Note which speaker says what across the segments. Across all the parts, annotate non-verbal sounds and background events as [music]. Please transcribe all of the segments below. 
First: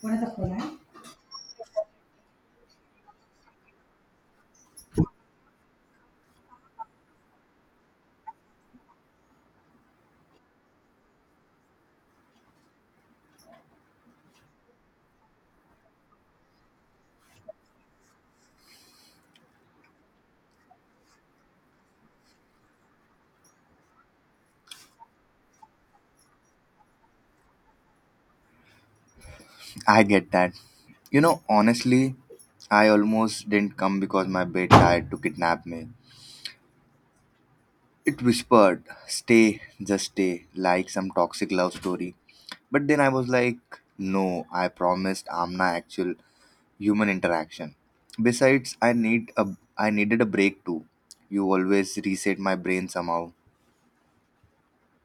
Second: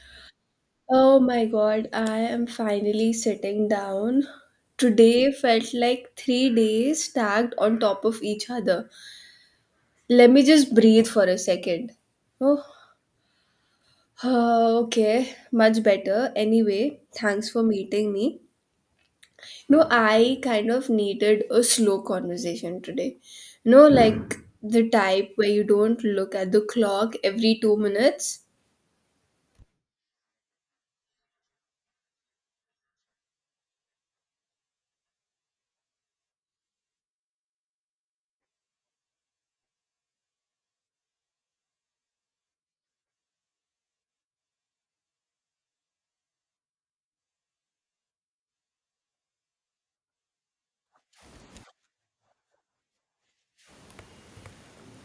Speaker 1: What are the pronoun?
Speaker 2: Oh my god, I am finally sitting down. Today felt like 3 days stacked on top of each other. Let me just breathe for a second. Oh, okay, much better. Anyway, thanks for meeting me. No, I kind of needed a slow conversation today. No, like the type where you don't look at the clock every 2 minutes.
Speaker 1: I get that. You know, honestly, I almost didn't come because my bed tried to kidnap me. It whispered, stay, just stay, like some toxic love story. But then I was like, no, I promised Amna actual human interaction. Besides, I needed a break too. You always reset my brain somehow.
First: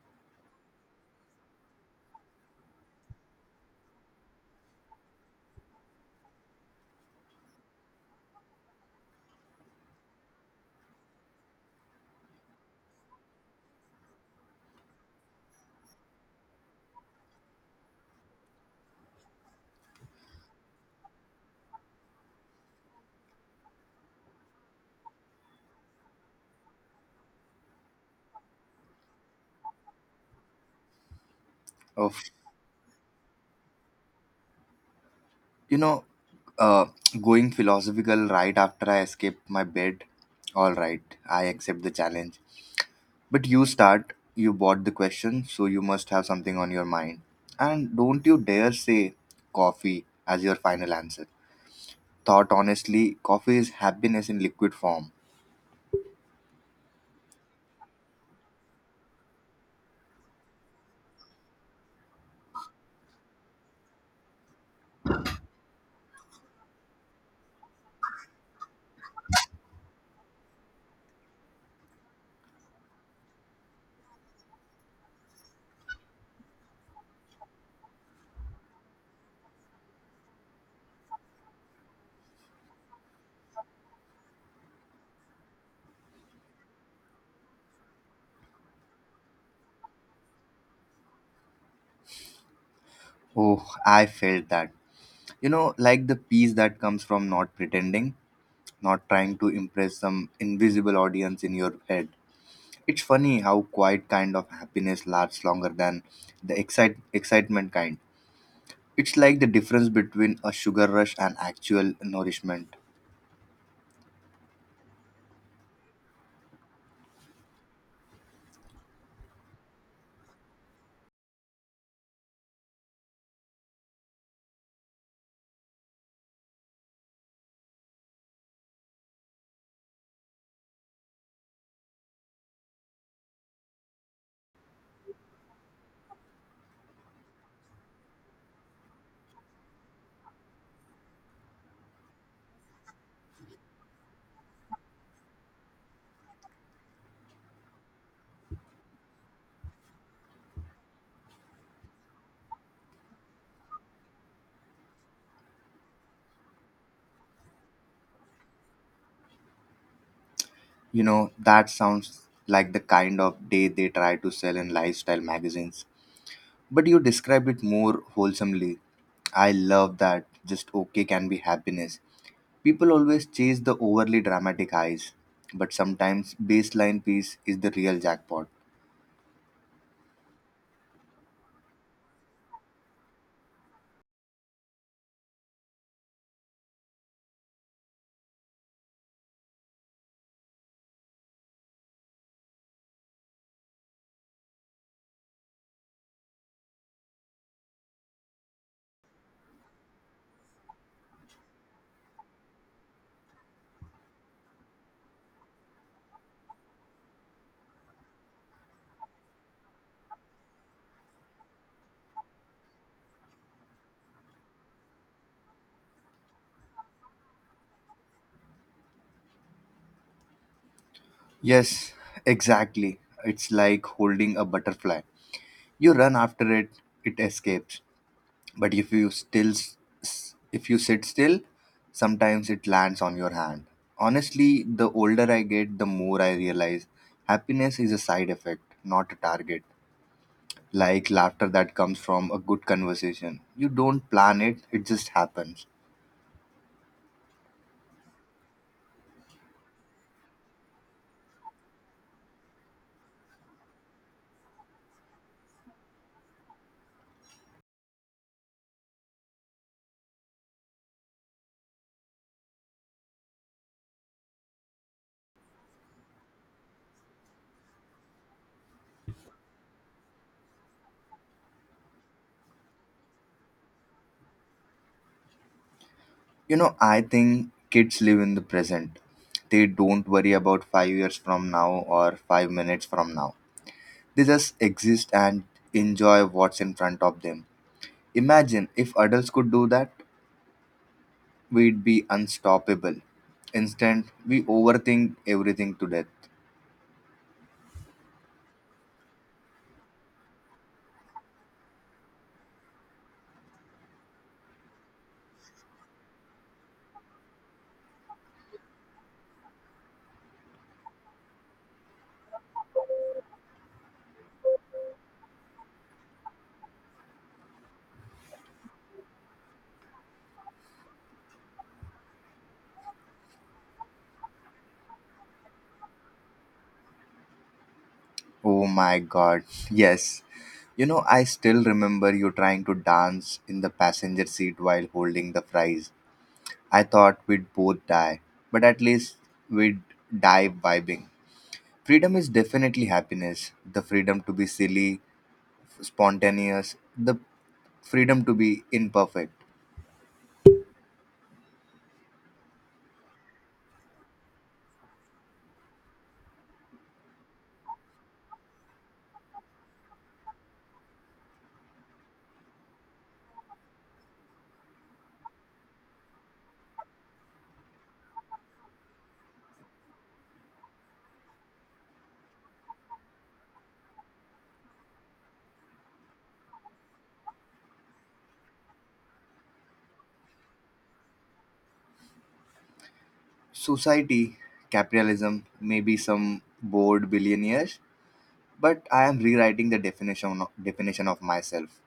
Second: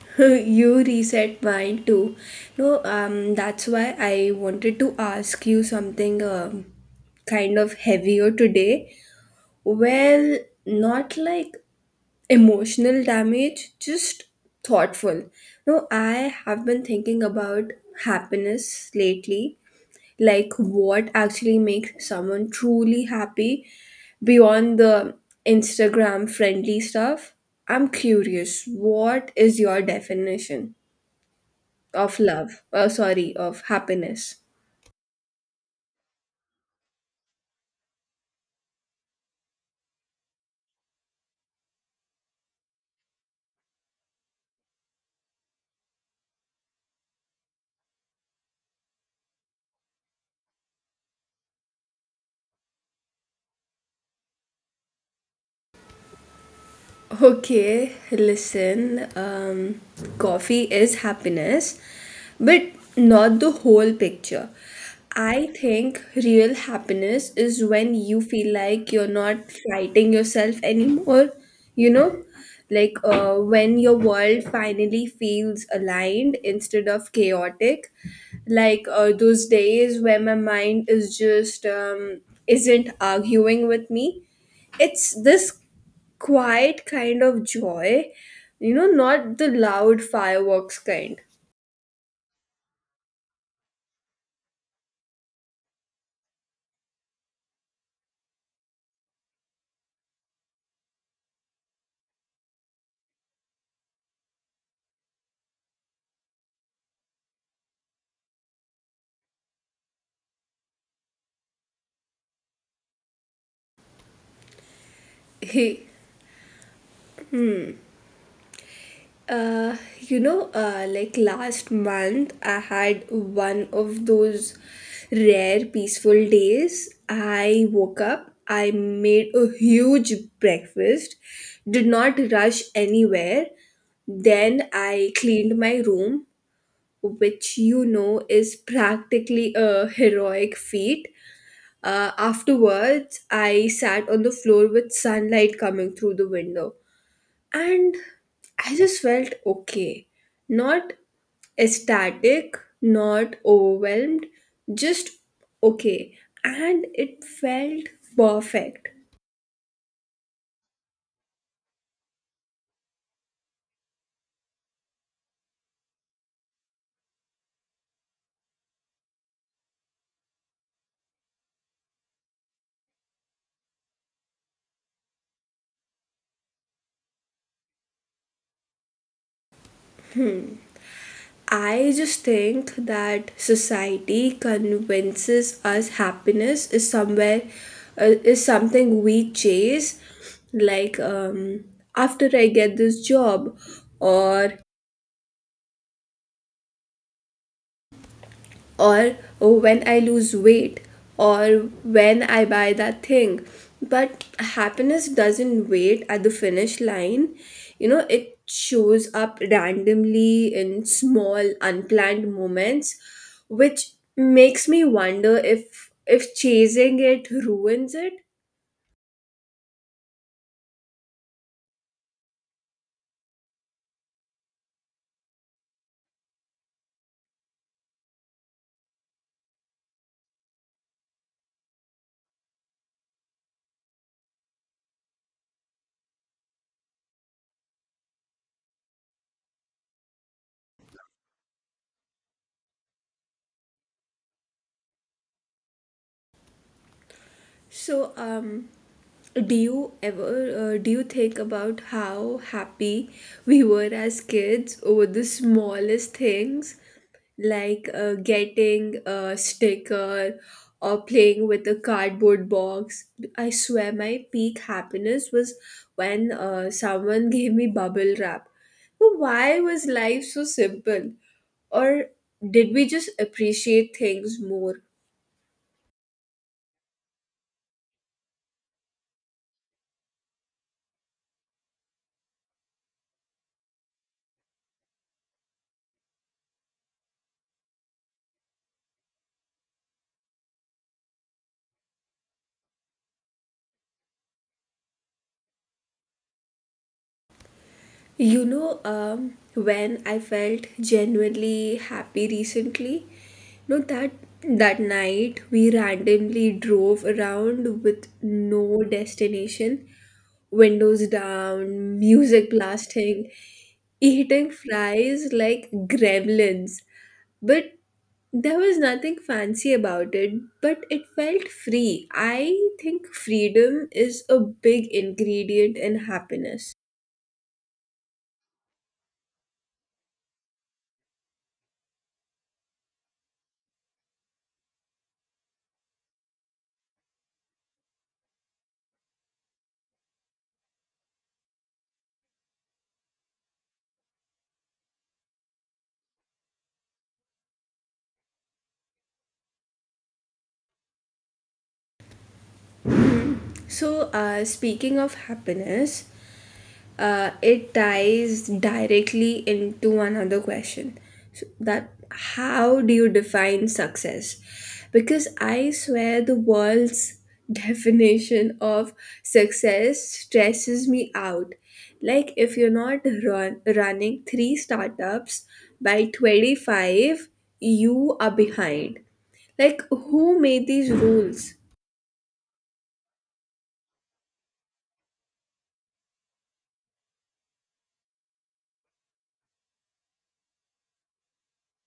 Speaker 2: [laughs] You reset mine too. No, That's why I wanted to ask you something, kind of heavier today. Well, not like emotional damage, just thoughtful. No, I have been thinking about happiness lately, like what actually makes someone truly happy beyond the Instagram friendly stuff. I'm curious, what is your definition of
Speaker 1: Of
Speaker 2: happiness.
Speaker 1: you know, uh, Going philosophical right after I escaped my bed. All right, I accept the challenge. But you start, you bought the question, so you must have something on your mind. And don't you dare say coffee as your final answer. Thought honestly, coffee is happiness in liquid form.
Speaker 2: Okay, listen, coffee is happiness, but not the whole picture. I think real happiness is when you feel like you're not fighting yourself anymore, you know? When your world finally feels aligned instead of chaotic. Those days where my mind is just isn't arguing with me, it's this quiet kind of joy, not the loud fireworks kind.
Speaker 1: Oh, I felt that. You know, like the peace that comes from not pretending, not trying to impress some invisible audience in your head. It's funny how quiet kind of happiness lasts longer than the excitement kind. It's like the difference between a sugar rush and actual nourishment.
Speaker 2: Hey, like last month, I had one of those rare peaceful days. I woke up, I made a huge breakfast, did not rush anywhere. Then I cleaned my room, which you know is practically a heroic feat. Afterwards, I sat on the floor with sunlight coming through the window, and I just felt okay. Not ecstatic, not overwhelmed, just okay. And it felt perfect.
Speaker 1: You know, that sounds like the kind of day they try to sell in lifestyle magazines. But you describe it more wholesomely. I love that just okay can be happiness. People always chase the overly dramatic highs, but sometimes baseline peace is the real jackpot.
Speaker 2: I just think that society convinces us happiness is something we chase, like, after I get this job, or or "Oh, when I lose weight or when I buy that thing." But happiness doesn't wait at the finish line. You know, it shows up randomly in small, unplanned moments, which makes me wonder if chasing it ruins it.
Speaker 1: Yes, exactly. It's like holding a butterfly. You run after it, it escapes. But if you still s- s- if you sit still, sometimes it lands on your hand. Honestly, the older I get, the more I realize happiness is a side effect, not a target. Like laughter that comes from a good conversation, you don't plan it, it just happens.
Speaker 2: So, um, do you think about how happy we were as kids over the smallest things, getting a sticker or playing with a cardboard box? I swear my peak happiness was when someone [laughs] gave me bubble wrap. But why was life so simple? Or did we just appreciate things more?
Speaker 1: You know, I think kids live in the present. They don't worry about 5 years from now or 5 minutes from now. They just exist and enjoy what's in front of them. Imagine if adults could do that. We'd be unstoppable. Instead, we overthink everything to death.
Speaker 2: When I felt genuinely happy recently, no, that that night we randomly drove around with no destination, windows down, music blasting, eating fries like gremlins. But There was nothing fancy about it, but it felt free. I think freedom is a big ingredient in happiness.
Speaker 1: Oh my god, yes. You know, I still remember you trying to dance in the passenger seat while holding the fries. I thought we'd both die, but at least we'd die vibing. Freedom is definitely happiness, the freedom to be silly, spontaneous, the freedom to be imperfect.
Speaker 2: Speaking of happiness, it ties directly into another question so that how do you define success? Because I swear the world's [laughs] definition of success stresses me out. Like, if you're not running three startups by 25, you are behind. Like, who made these rules?
Speaker 1: Society, capitalism, maybe some bored billionaires, but I am rewriting the definition of myself.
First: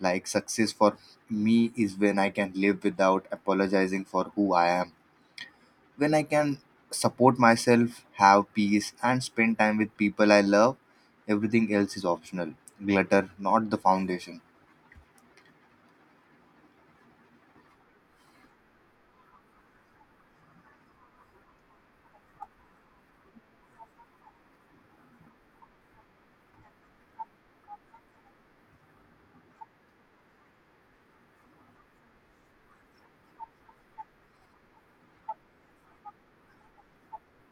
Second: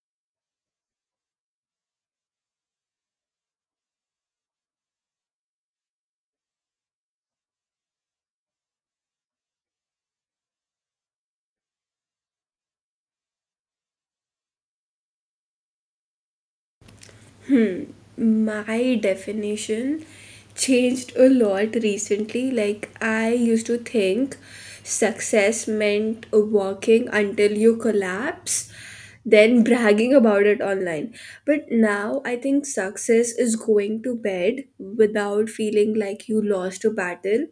Speaker 1: Like success for me is when I can live without apologizing for who I am. When I can support myself, have peace, and spend time with people I love. Everything else is optional. Glitter, not the foundation.
Speaker 2: My definition changed a lot recently. Like, I used to think success meant working until you collapse, then bragging about it online. But now I think success is going to bed without feeling like you lost a battle.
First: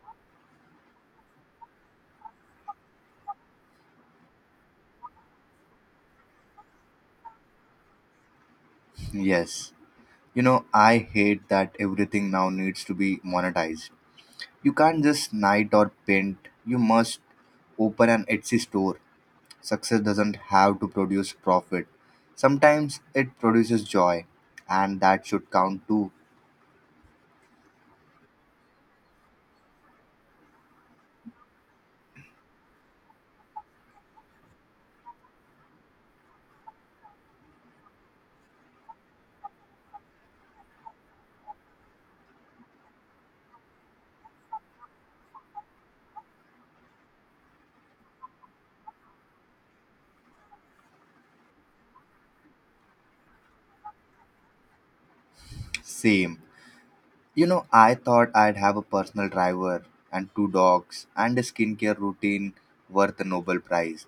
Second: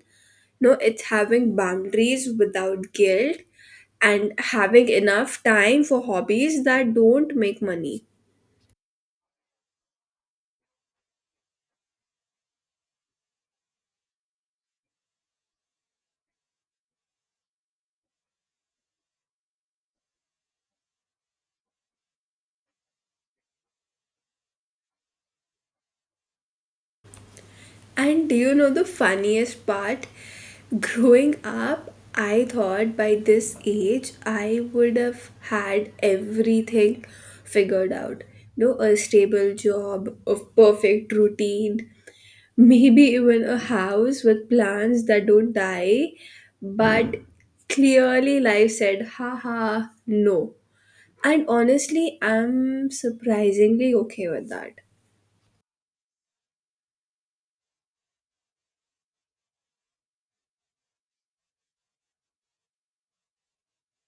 Speaker 2: No, it's having boundaries without guilt and having enough time for hobbies that don't make money.
Speaker 1: Yes. You know, I hate that everything now needs to be monetized. You can't just knight or paint. You must open an Etsy store. Success doesn't have to produce profit. Sometimes it produces joy, and that should count too.
Speaker 2: And do you know the funniest part? Growing up, I thought by this age I would have had everything figured out. No, a stable job, a perfect routine, maybe even a house with plants that don't die. But clearly, life said, "Haha, no." And honestly, I'm surprisingly okay with that.
Speaker 1: Same. You know, I thought I'd have a personal driver and two dogs and a skincare routine worth a Nobel Prize.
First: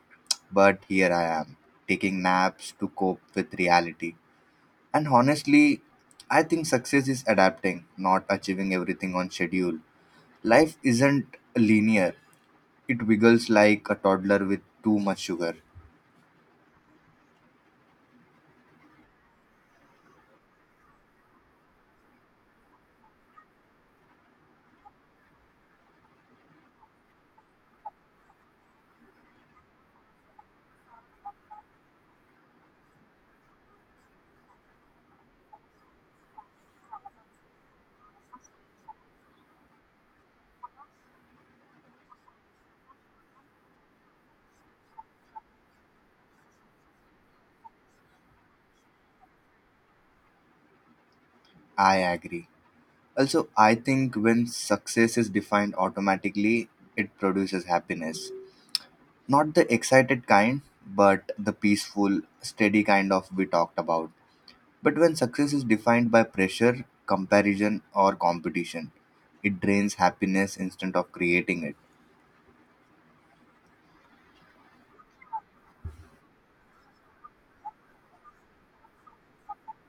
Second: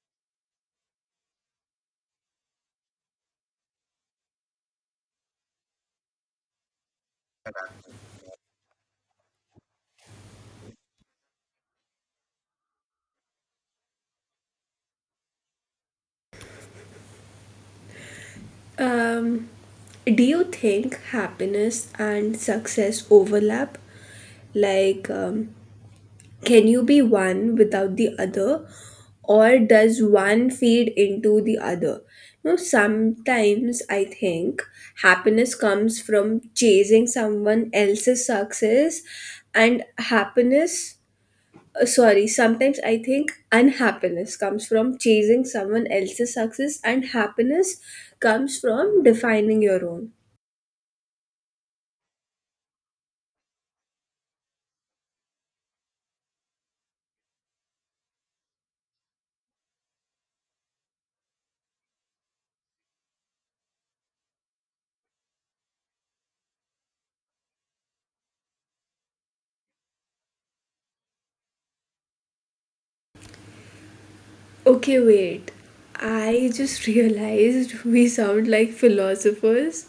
Speaker 1: But here I am, taking naps to cope with reality. And honestly, I think success is adapting, not achieving everything on schedule. Life isn't linear, it wiggles like a toddler with too much sugar.
Speaker 2: Um, Do you think happiness and success overlap? Like, can you be one without the other, or does one feed into the other? No, sometimes I think happiness comes from chasing someone else's success, and happiness, sorry, sometimes I think unhappiness comes from chasing someone else's success, and happiness comes from defining your own.
Speaker 1: I agree. Also, I think when success is defined automatically, it produces happiness. Not the excited kind, but the peaceful, steady kind of we talked about. But when success is defined by pressure, comparison, or competition, it drains happiness instead of creating it.
Speaker 2: Okay, wait. I just [laughs] realized we sound like philosophers.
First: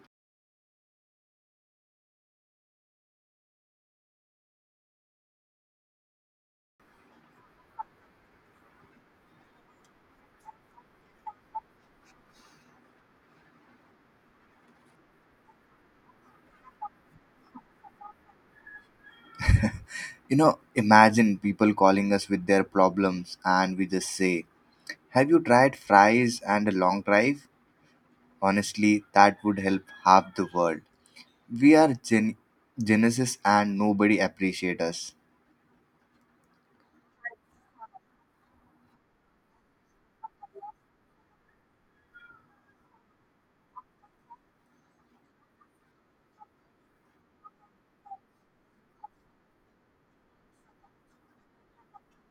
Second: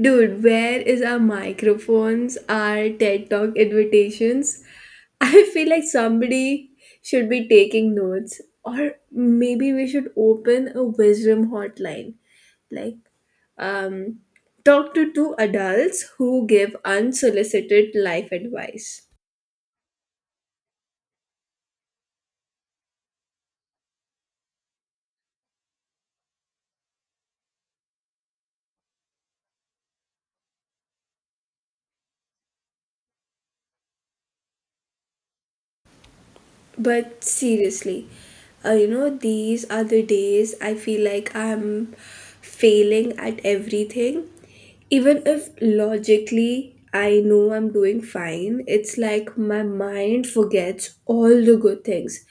Speaker 2: Dude, where is our microphones, our TED Talk invitations? [laughs] I feel like somebody should be taking notes, or maybe we should open a wisdom hotline. Like, um, talk to two adults who give unsolicited life advice.
Speaker 1: You know, imagine people calling us with their problems and we just say, have you tried fries and a long drive? Honestly, that would help half the world. We are genesis and nobody appreciates us.
Speaker 2: But seriously, these are the days I feel like I'm failing at everything. Even if logically I know I'm doing fine, it's like my mind forgets all the good things.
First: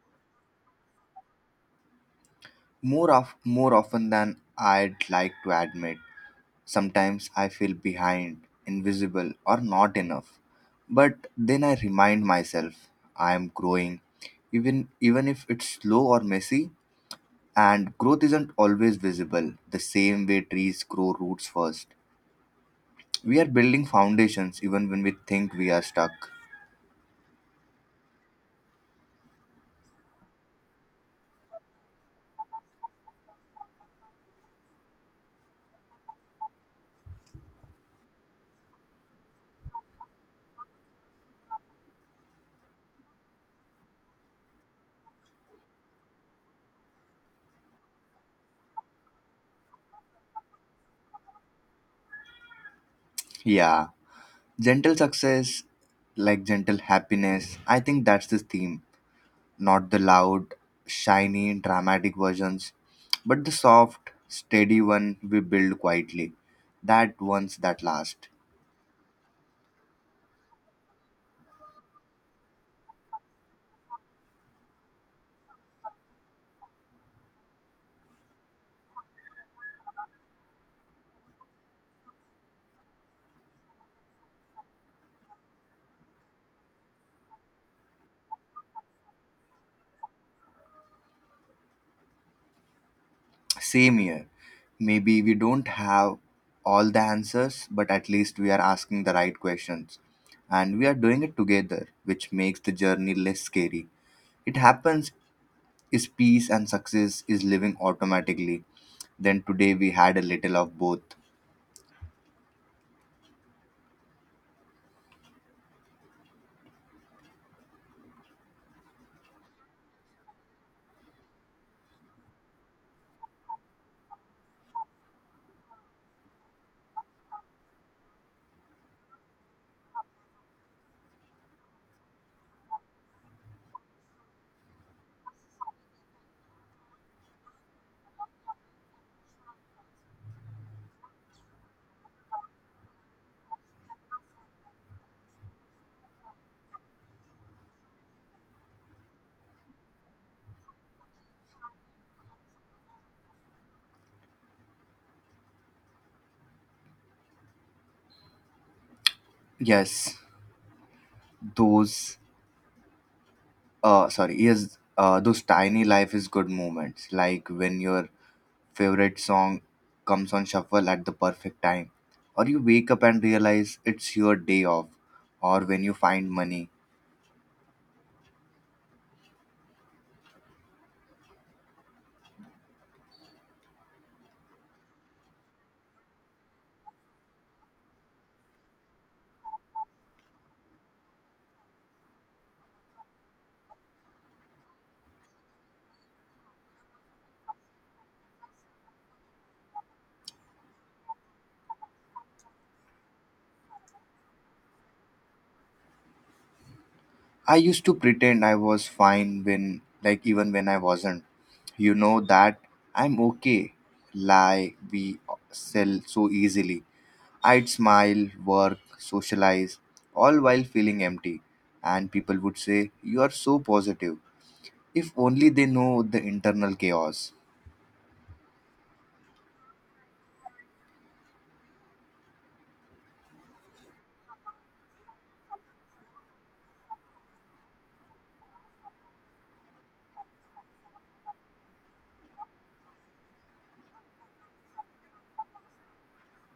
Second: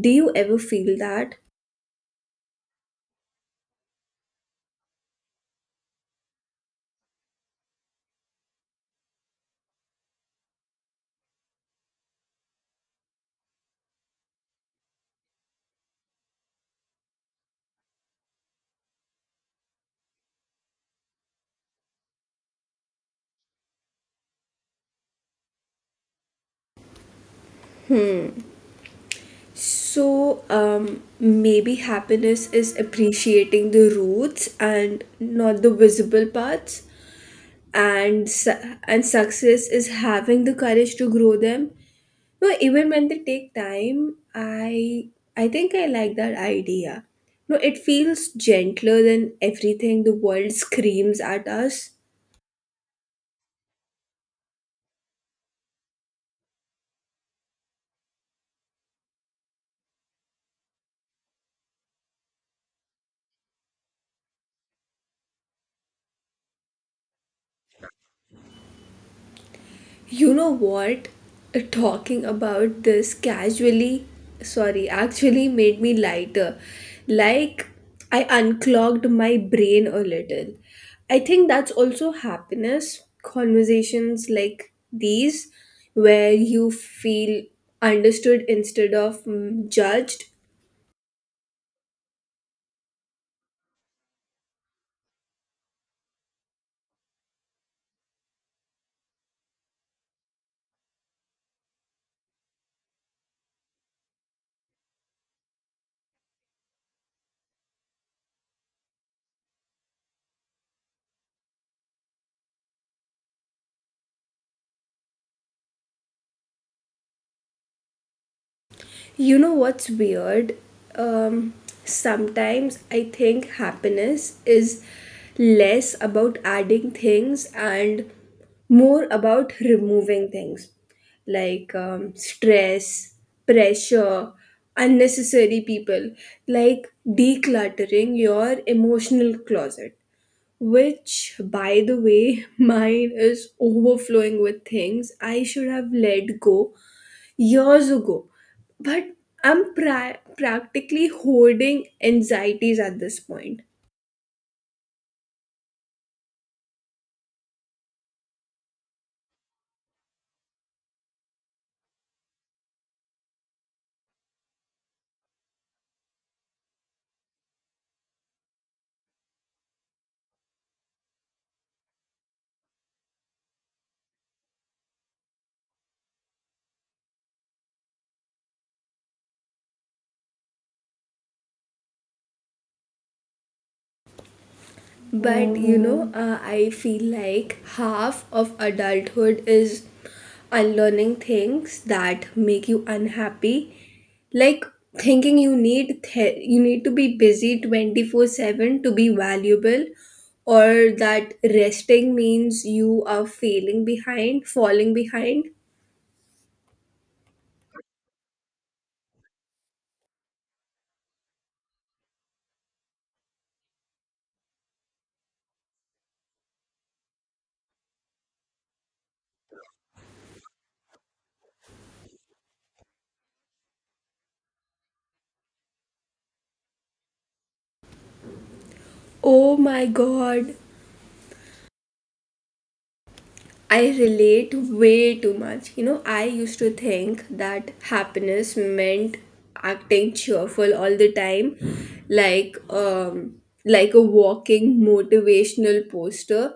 Speaker 2: Do you ever feel that?
Speaker 1: More often than I'd like to admit, sometimes I feel behind, invisible, or not enough. But then I remind myself I am growing, even if it's slow or messy. And growth isn't always visible. The same way trees grow roots first, we are building foundations even when we think we are stuck.
Speaker 2: So, maybe happiness is appreciating the roots and not the visible parts, and and success is having the courage to grow them, no, even when they take time. I think I like that idea. No, it feels gentler than everything the world screams at us.
Speaker 1: Yeah. Gentle success, like gentle happiness, I think that's the theme. Not the loud, shiny, dramatic versions, but the soft, steady one we build quietly. That ones that last.
Speaker 2: You know what? Talking about this casually, sorry, actually made me lighter. Like, I unclogged my brain a little. I think that's also happiness. Conversations like these, where you feel understood instead of judged.
Speaker 1: Same here. Maybe we don't have all the answers, but at least we are asking the right questions. And we are doing it together, which makes the journey less scary. It happens is peace and success is living automatically. Then today we had a little of both.
Speaker 2: You know what's weird? Um, Sometimes I think happiness is less about adding things and more about removing things, like, stress, pressure, unnecessary people, like decluttering your emotional closet, which by the way [laughs] mine is overflowing with things I should have let go years ago. But I'm practically holding anxieties at this point.
Speaker 1: Yes, those those tiny life is good moments, like when your favorite song comes on shuffle at the perfect time, or you wake up and realize it's your day off, or when you find money.
Speaker 2: But you know, I feel like half of adulthood is unlearning things that make you unhappy, like thinking you need to be busy 24/7 to be valuable or that resting means you are falling behind.
Speaker 1: I used to pretend I was fine when like even when I wasn't. You know that I'm okay lie we sell so easily. I'd smile, work, socialize, all while feeling empty. And people would say, you are so positive. If only they know the internal chaos.
Speaker 2: Oh my god, I relate way too much. You know, I used to think that happiness meant acting cheerful all the time, like, like a walking motivational poster.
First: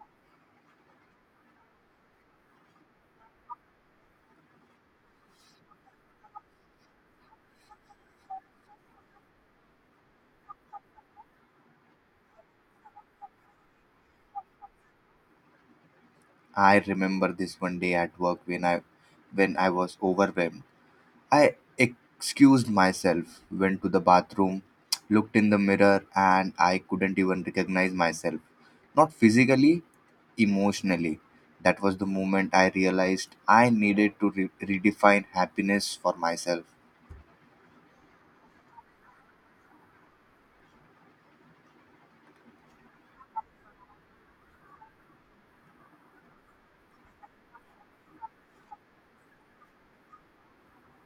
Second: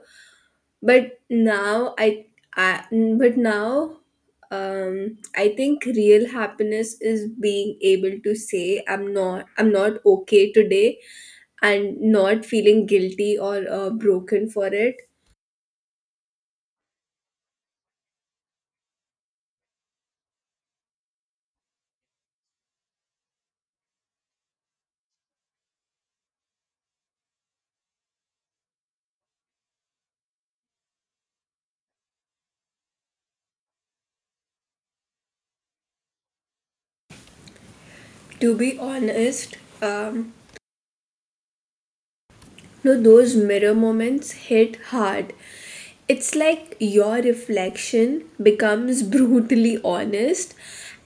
Speaker 2: But I now I think real happiness is being able to say I'm not okay today and not feeling guilty or broken for it.
Speaker 1: I remember this one day at work when I was overwhelmed. I excused myself, went to the bathroom, looked in the mirror, and I couldn't even recognize myself. Not physically, emotionally. That was the moment I realized I needed to redefine happiness for myself.
Speaker 2: To be honest, no, those mirror moments hit hard. It's like your reflection becomes [laughs] brutally honest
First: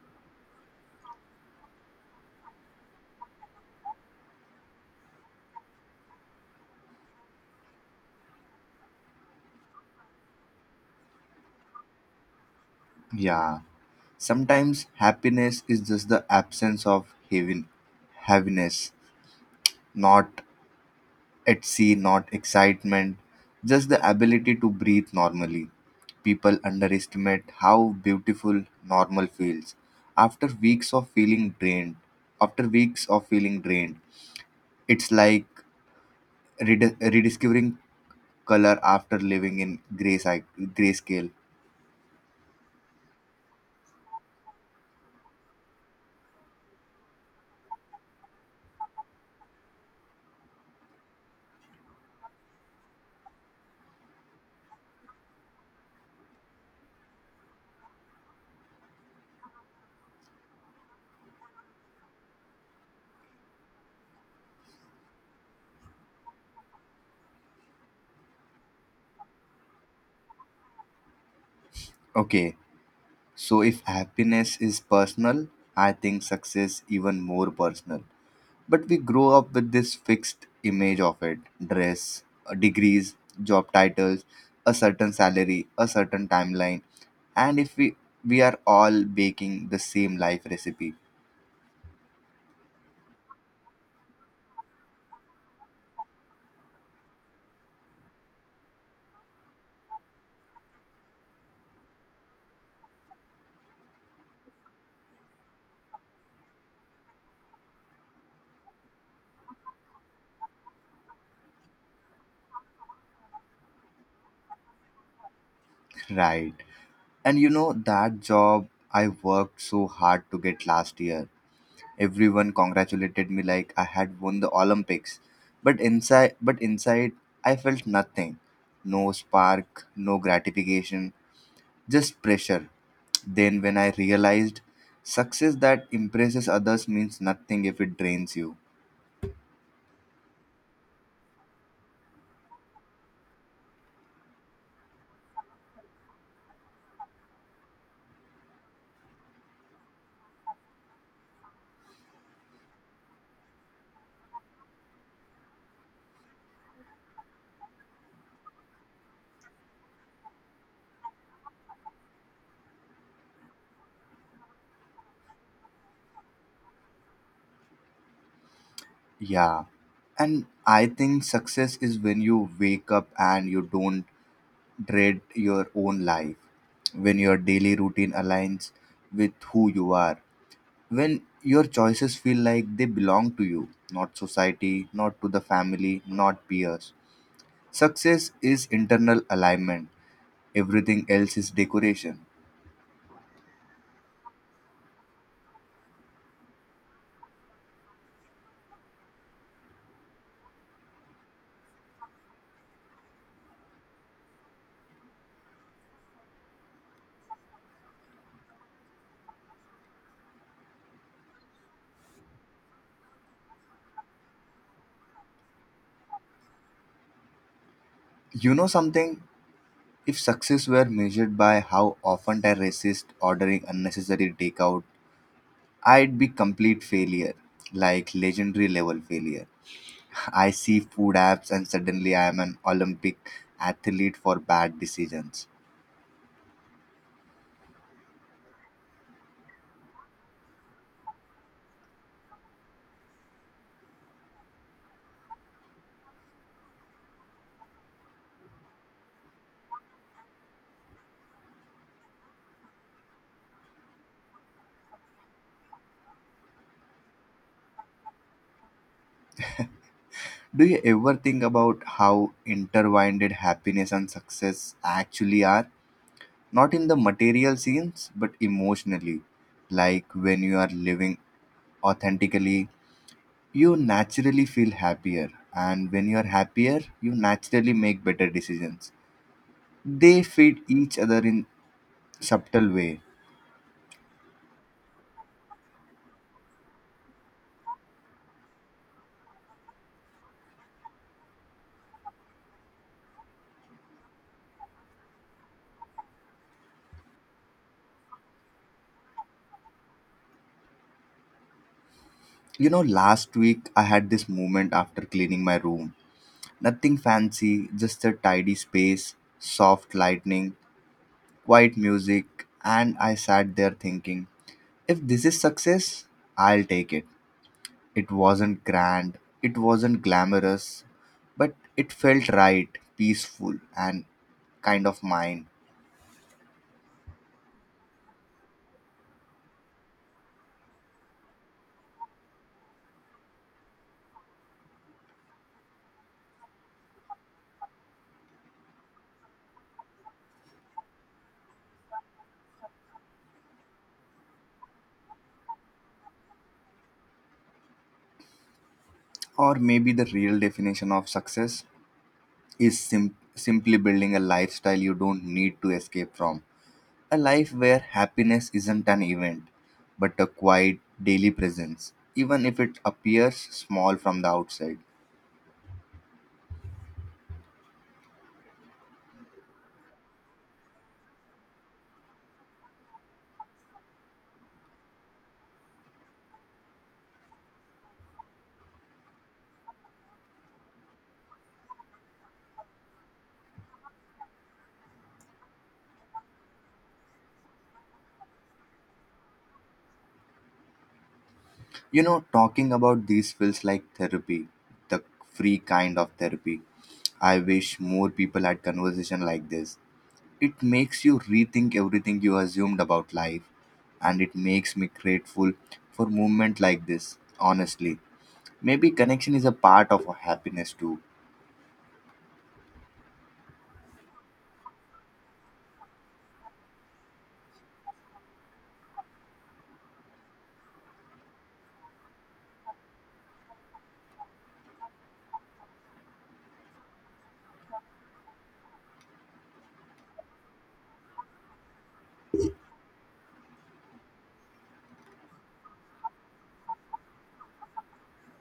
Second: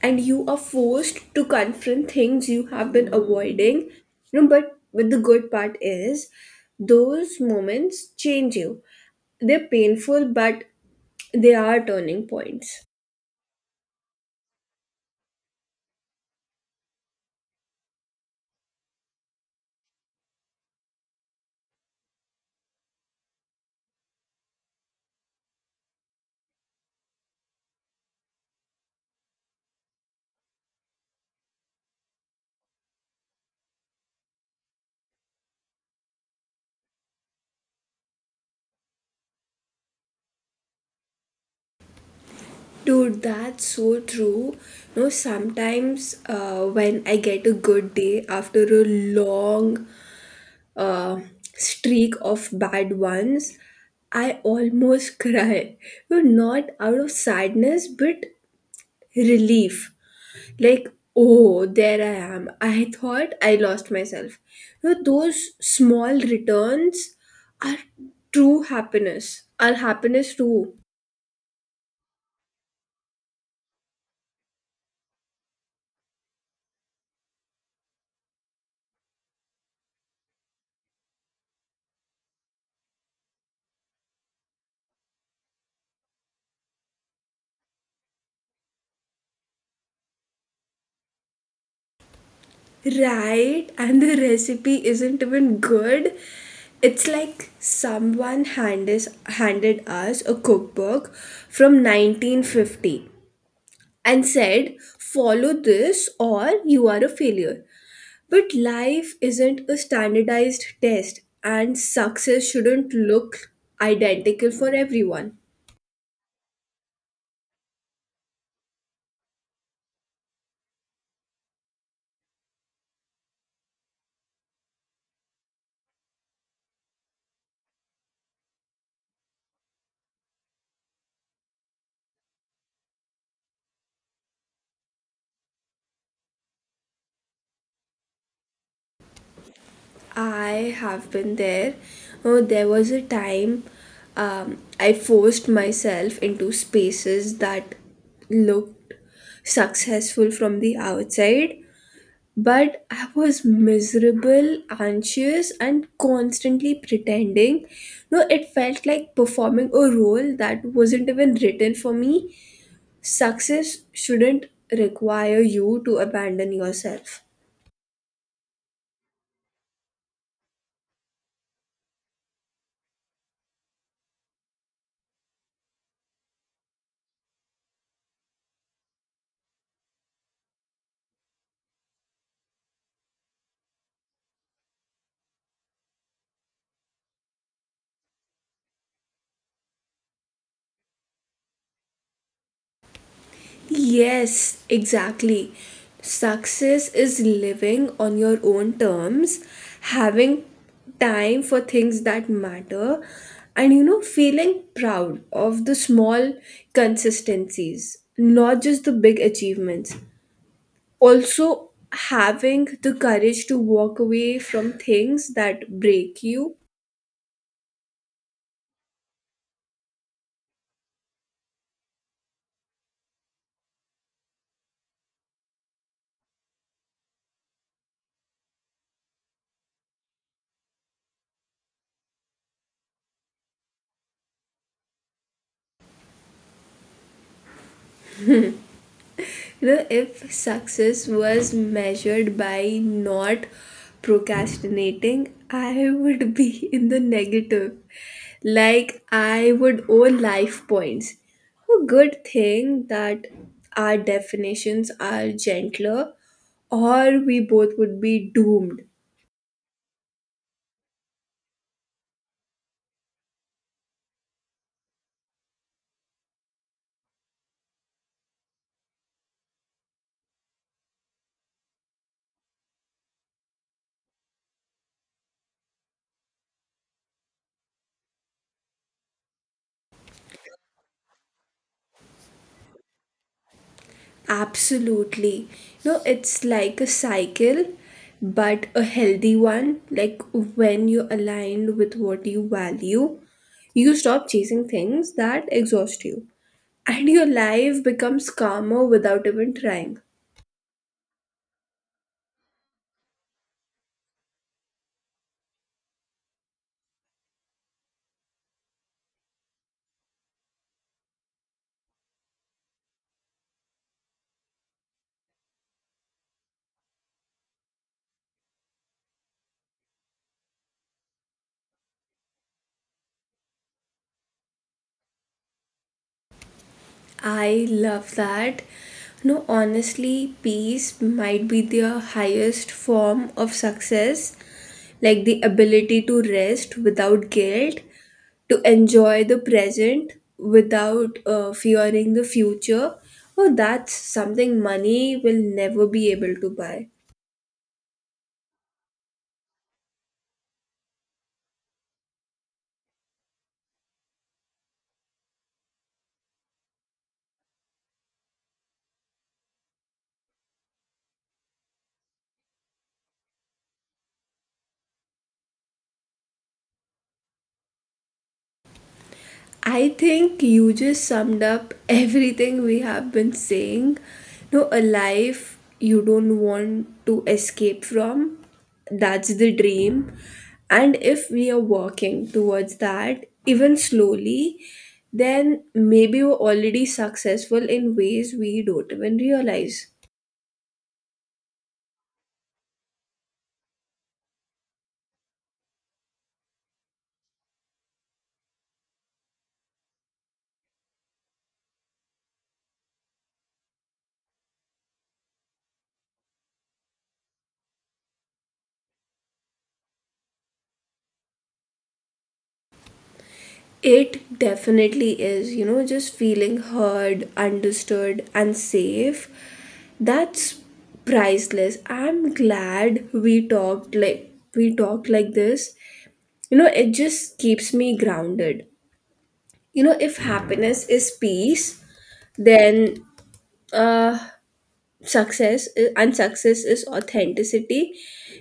Speaker 2: and you are forced to confront things you have been avoiding. You know, but the good part is those moments change you. They're painful but they are turning points.
Speaker 1: Yeah, sometimes happiness is just the absence of heaviness, not at sea, not excitement, just the ability to breathe normally. People underestimate how beautiful normal feels. After weeks of feeling drained, after weeks of feeling drained, it's like rediscovering color after living in grayscale.
Speaker 2: Dude, that's so true. No, sometimes when I get a good day after a long uh, streak of bad ones, I almost [laughs] cry. Well, not out of sadness, but relief. Like, oh, there I am. I thought I lost myself. You know, those small returns are true happiness. Are happiness too.
Speaker 1: Okay, so, if happiness is personal, I think success even more personal. But we grow up with this fixed image of it: dress, degrees, job titles, a certain salary, a certain timeline. And if we are all baking the same life recipe,
Speaker 2: Right? And the recipe isn't even good. It's like someone handed us a cookbook from 1950 and said, follow this or you are a failure. But life isn't a standardized test, and success shouldn't look identical for everyone.
Speaker 1: [laughs] right? And you know, that job I worked so hard to get last year, everyone congratulated me like I had won the Olympics. But inside I felt nothing. No spark, no gratification, just pressure. Then when I realized success that impresses others means nothing if it drains you.
Speaker 2: I have been there. Oh, there was a time I forced myself into spaces that looked successful from the outside, but I was miserable, anxious, and constantly pretending. No, it felt like performing a role that wasn't even written for me. Success shouldn't require you to abandon yourself.
Speaker 1: Yeah. And I think success is when you wake up and you don't dread your own life, when your daily routine aligns with who you are, when your choices feel like they belong to you, not society, not to the family, not peers. Success is internal alignment, everything else is decoration.
Speaker 2: Yes, exactly. Success is living on your own terms, having time for things that matter, and you know, feeling proud of the small consistencies, not just the big achievements. Also, having the courage to walk away from things that break you.
Speaker 1: You know something? If success were measured by how often I resist ordering unnecessary takeout, I'd be complete failure, like legendary level failure. I see food apps and suddenly I am an Olympic athlete for bad decisions.
Speaker 2: You know, if success was measured by not procrastinating, I would be [laughs] in the negative. Like, I would owe life points. A good thing that our definitions are gentler, or we both would be doomed.
Speaker 1: Do you ever think about how intertwined happiness and success actually are? Not in the material sense, but emotionally. Like when you are living authentically, you naturally feel happier, and when you are happier, you naturally make better decisions. They feed each other in subtle way.
Speaker 2: Absolutely. No, it's like a cycle, but a healthy one. Like when you're aligned with what you value, you stop chasing things that exhaust you, and your life becomes calmer without even trying.
Speaker 1: You know, last week I had this moment after cleaning my room. Nothing fancy, just a tidy space, soft lightning, quiet music, and I sat there thinking, if this is success, I'll take it. It wasn't grand, it wasn't glamorous, but it felt right, peaceful, and kind of mine.
Speaker 2: I love that. No, honestly, peace might be their highest form of success, like the ability to rest without guilt, to enjoy the present without fearing the future. Oh, that's something money will never be able to buy.
Speaker 1: Or maybe the real definition of success is simply building a lifestyle you don't need to escape from. A life where happiness isn't an event, but a quiet daily presence, even if it appears small from the outside.
Speaker 2: I think you just summed up everything we have been saying. No, a life you don't want to escape from. That's the dream. And if we are working towards that, even slowly, then maybe we're already successful in ways we don't even realize.
Speaker 1: You know, talking about these feels like therapy, the free kind of therapy. I wish more people had conversation like this. It makes you rethink everything you assumed about life, and it makes me grateful for movement like this, honestly. Maybe connection is a part of happiness too.
Speaker 2: It definitely is, you know, just feeling heard, understood, and safe. That's priceless. I'm glad we talked like this. You know, it just keeps me grounded. You know, if happiness is peace, then uh success is authenticity,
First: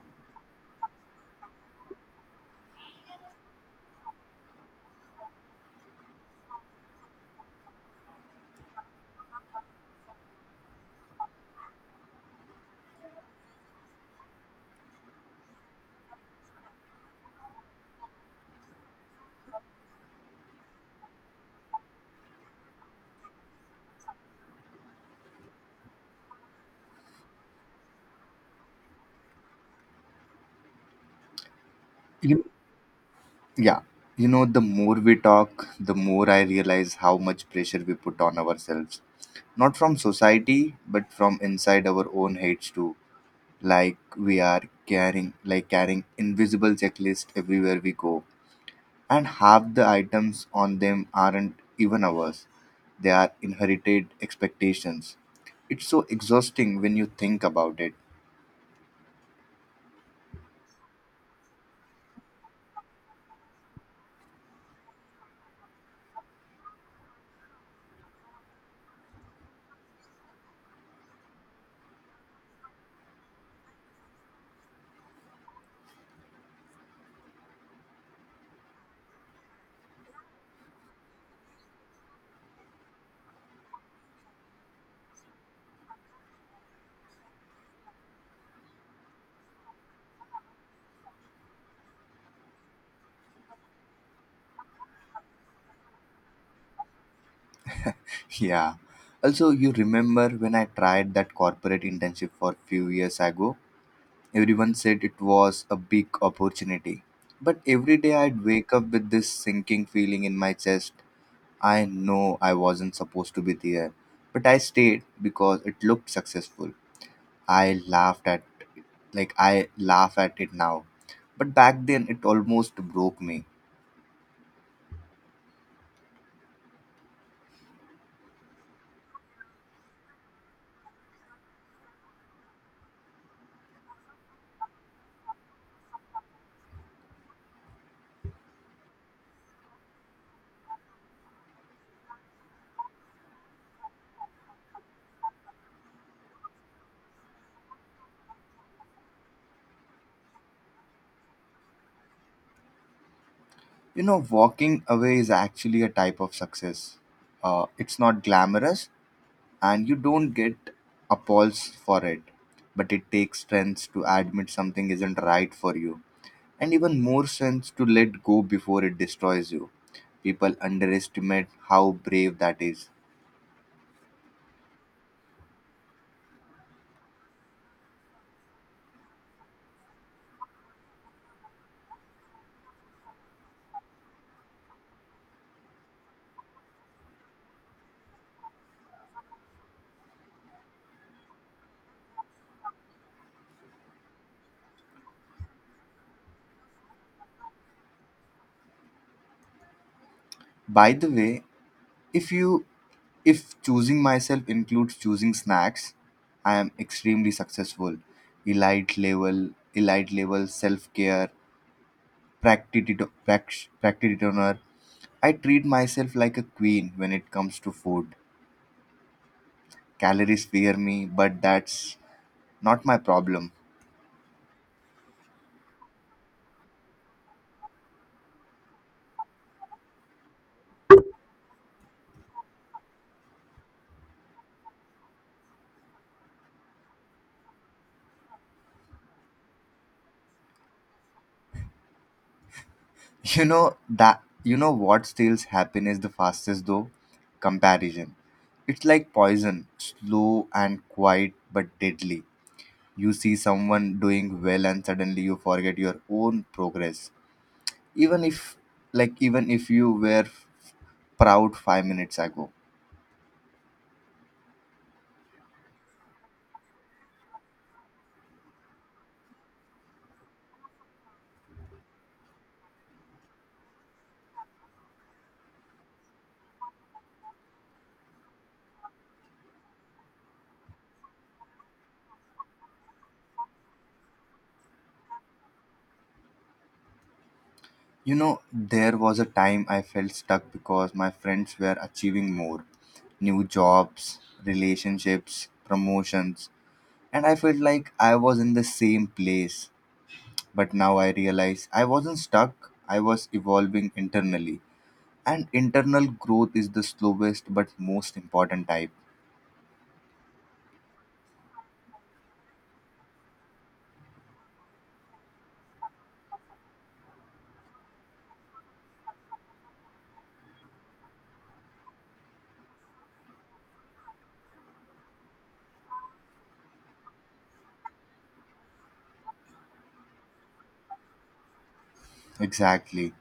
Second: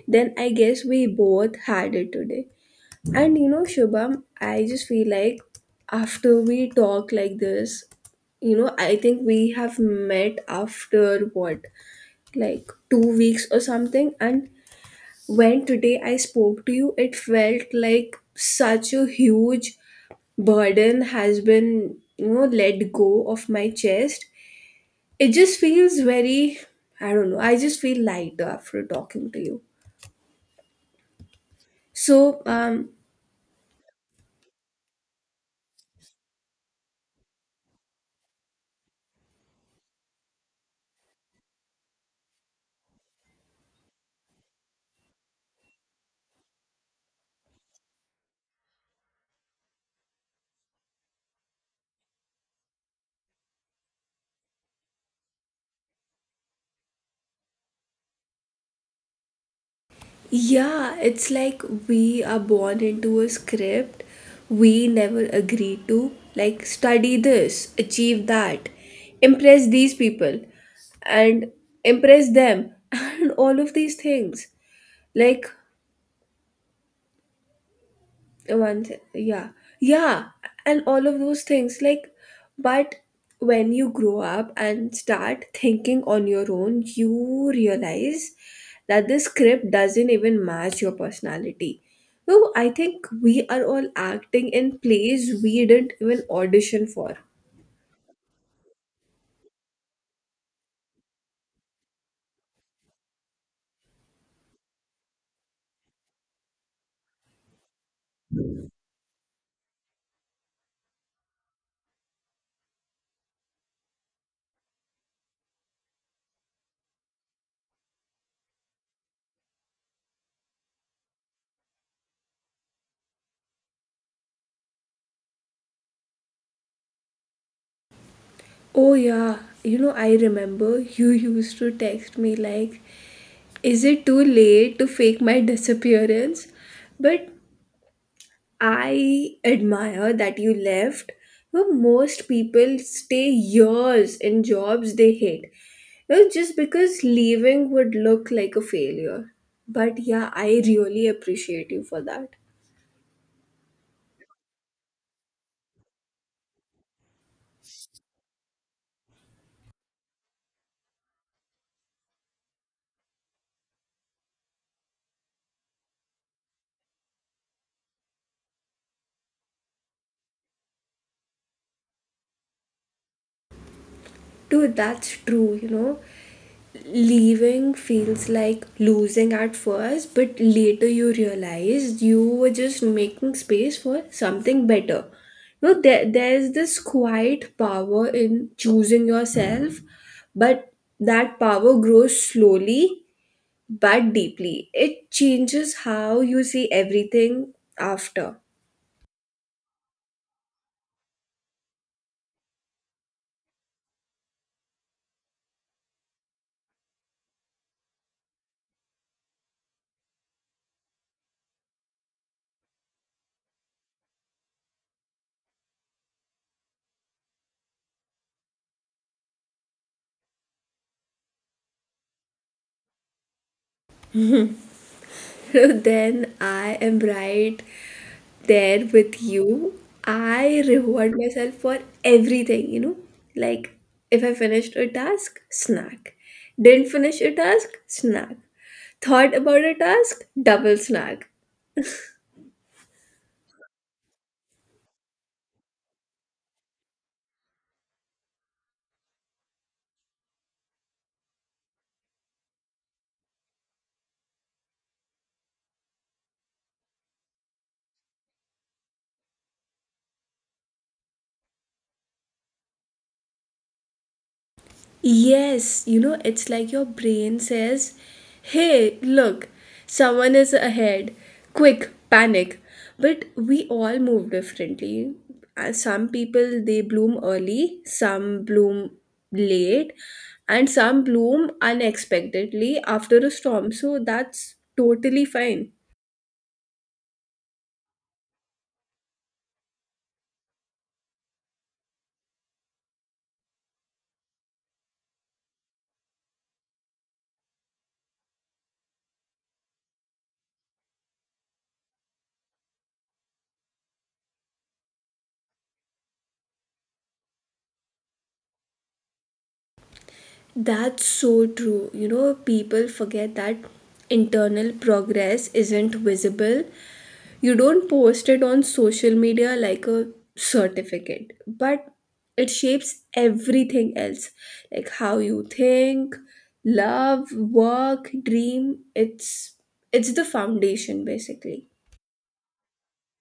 Speaker 2: then I guess we both had it today. And you know, Shubham, I just feel like after we talk like this, you know, I think we have met after what, like 2 weeks or something. And when today I spoke to you, it felt like such a huge burden has been, you know, let go of my chest. It just feels very, I don't know, I just feel lighter after talking to you. So,
Speaker 1: You, yeah. You know, the more we talk, the more I realize how much pressure we put on ourselves. Not from society, but from inside our own heads too, like we are carrying invisible checklist everywhere we go, and half the items on them aren't even ours, they are inherited expectations. It's so exhausting when you think about it.
Speaker 2: yeah, it's like we are born into a script we never agree to. Like, study this, achieve that, impress these people, and impress them, [laughs] and all of these things. Like, one thing, yeah, yeah, and all of those things, like, but when you grow up and start thinking on your own you realize that this script doesn't even match your personality. No, I think we are all acting in plays we didn't even audition for.
Speaker 1: [laughs] Yeah. Also, you remember when I tried that corporate internship for few years ago? Everyone said it was a big opportunity, but every day I'd wake up with this sinking feeling in my chest. I know I wasn't supposed to be there, but I stayed because it looked successful. I laughed at I laugh at it now. But back then it almost broke me.
Speaker 2: Oh yeah, you know, I remember you used to text me like, "Is it too late to fake my disappearance?" But I admire that you left. Well, most people stay years in jobs they hate. Well, just because leaving would look like a failure. But yeah, I really appreciate you for that.
Speaker 1: You know, walking away is actually a type of success. It's not glamorous and you don't get applause for it. But it takes strength to admit something isn't right for you, and even more sense to let go before it destroys you. People underestimate how brave that is.
Speaker 2: Dude, that's true, you know. Leaving feels like losing at first, but later you realize you were just making space for something better. You know, there's this quiet power in choosing yourself, but that power grows slowly but deeply. It changes how you see everything after.
Speaker 1: By the way, if you if choosing myself includes choosing snacks, I am extremely successful. Elite level self care, practitioner. I treat myself like a queen when it comes to food. Calories fear me, but that's not my problem.
Speaker 2: [laughs] Then I am right there with you. I reward myself for everything, you know. Like, if I finished a task, snack. Didn't finish a task, snack. Thought about a task, double snack.
Speaker 1: [laughs] You know what steals happiness the fastest though? Comparison. It's like poison, slow and quiet but deadly. You see someone doing well and suddenly you forget your own progress. Even if, even if you were proud 5 minutes ago.
Speaker 2: Yes, you know, it's like your brain says, hey, look, someone is ahead. Quick, panic. But we all move differently. Some people they bloom early, some bloom late, and some bloom unexpectedly after a storm. So that's totally fine.
Speaker 1: You know, there was a time I felt stuck because my friends were achieving more, new jobs, relationships, promotions, and I felt like I was in the same place. But now I realize I wasn't stuck, I was evolving internally. And internal growth is the slowest but most important type.
Speaker 2: That's so true. You know, people forget that internal progress isn't visible. You don't post it on social media like a certificate, but it shapes everything else, like how you think, love, work, dream. It's the foundation basically.
Speaker 1: Exactly.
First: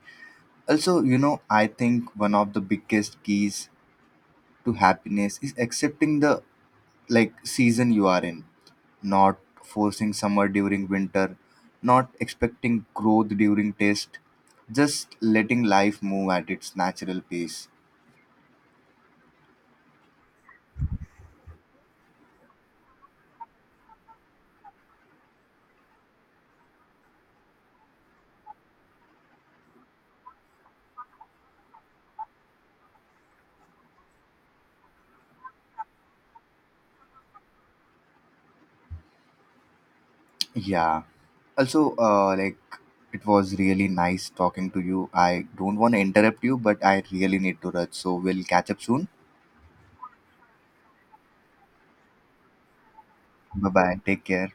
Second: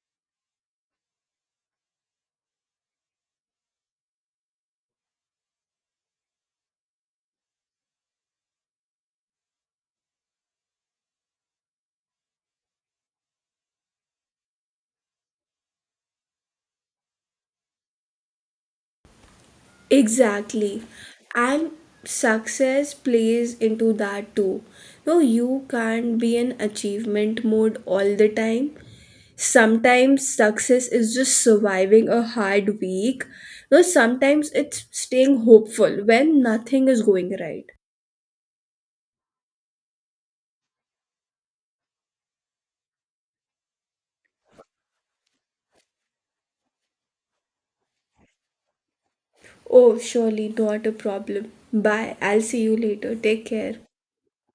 Speaker 1: Also, you know, I think one of the biggest keys to happiness is accepting the, like, season you are in, not forcing summer during winter, not expecting growth during test, just letting life move at its natural pace.
Speaker 2: Exactly. And success plays into that too. No, you can't be in achievement mode all the time. Sometimes success is just surviving a hard week. No, sometimes it's staying hopeful when nothing is going right.
Speaker 1: Yeah. Also, like it was really nice talking to you. I don't want to interrupt you, but I really need to rush, so we'll catch up soon.
Speaker 2: Oh, surely not a problem. Bye. I'll see you later. Take
Speaker 1: Bye
Speaker 2: care.
Speaker 1: bye. Take care.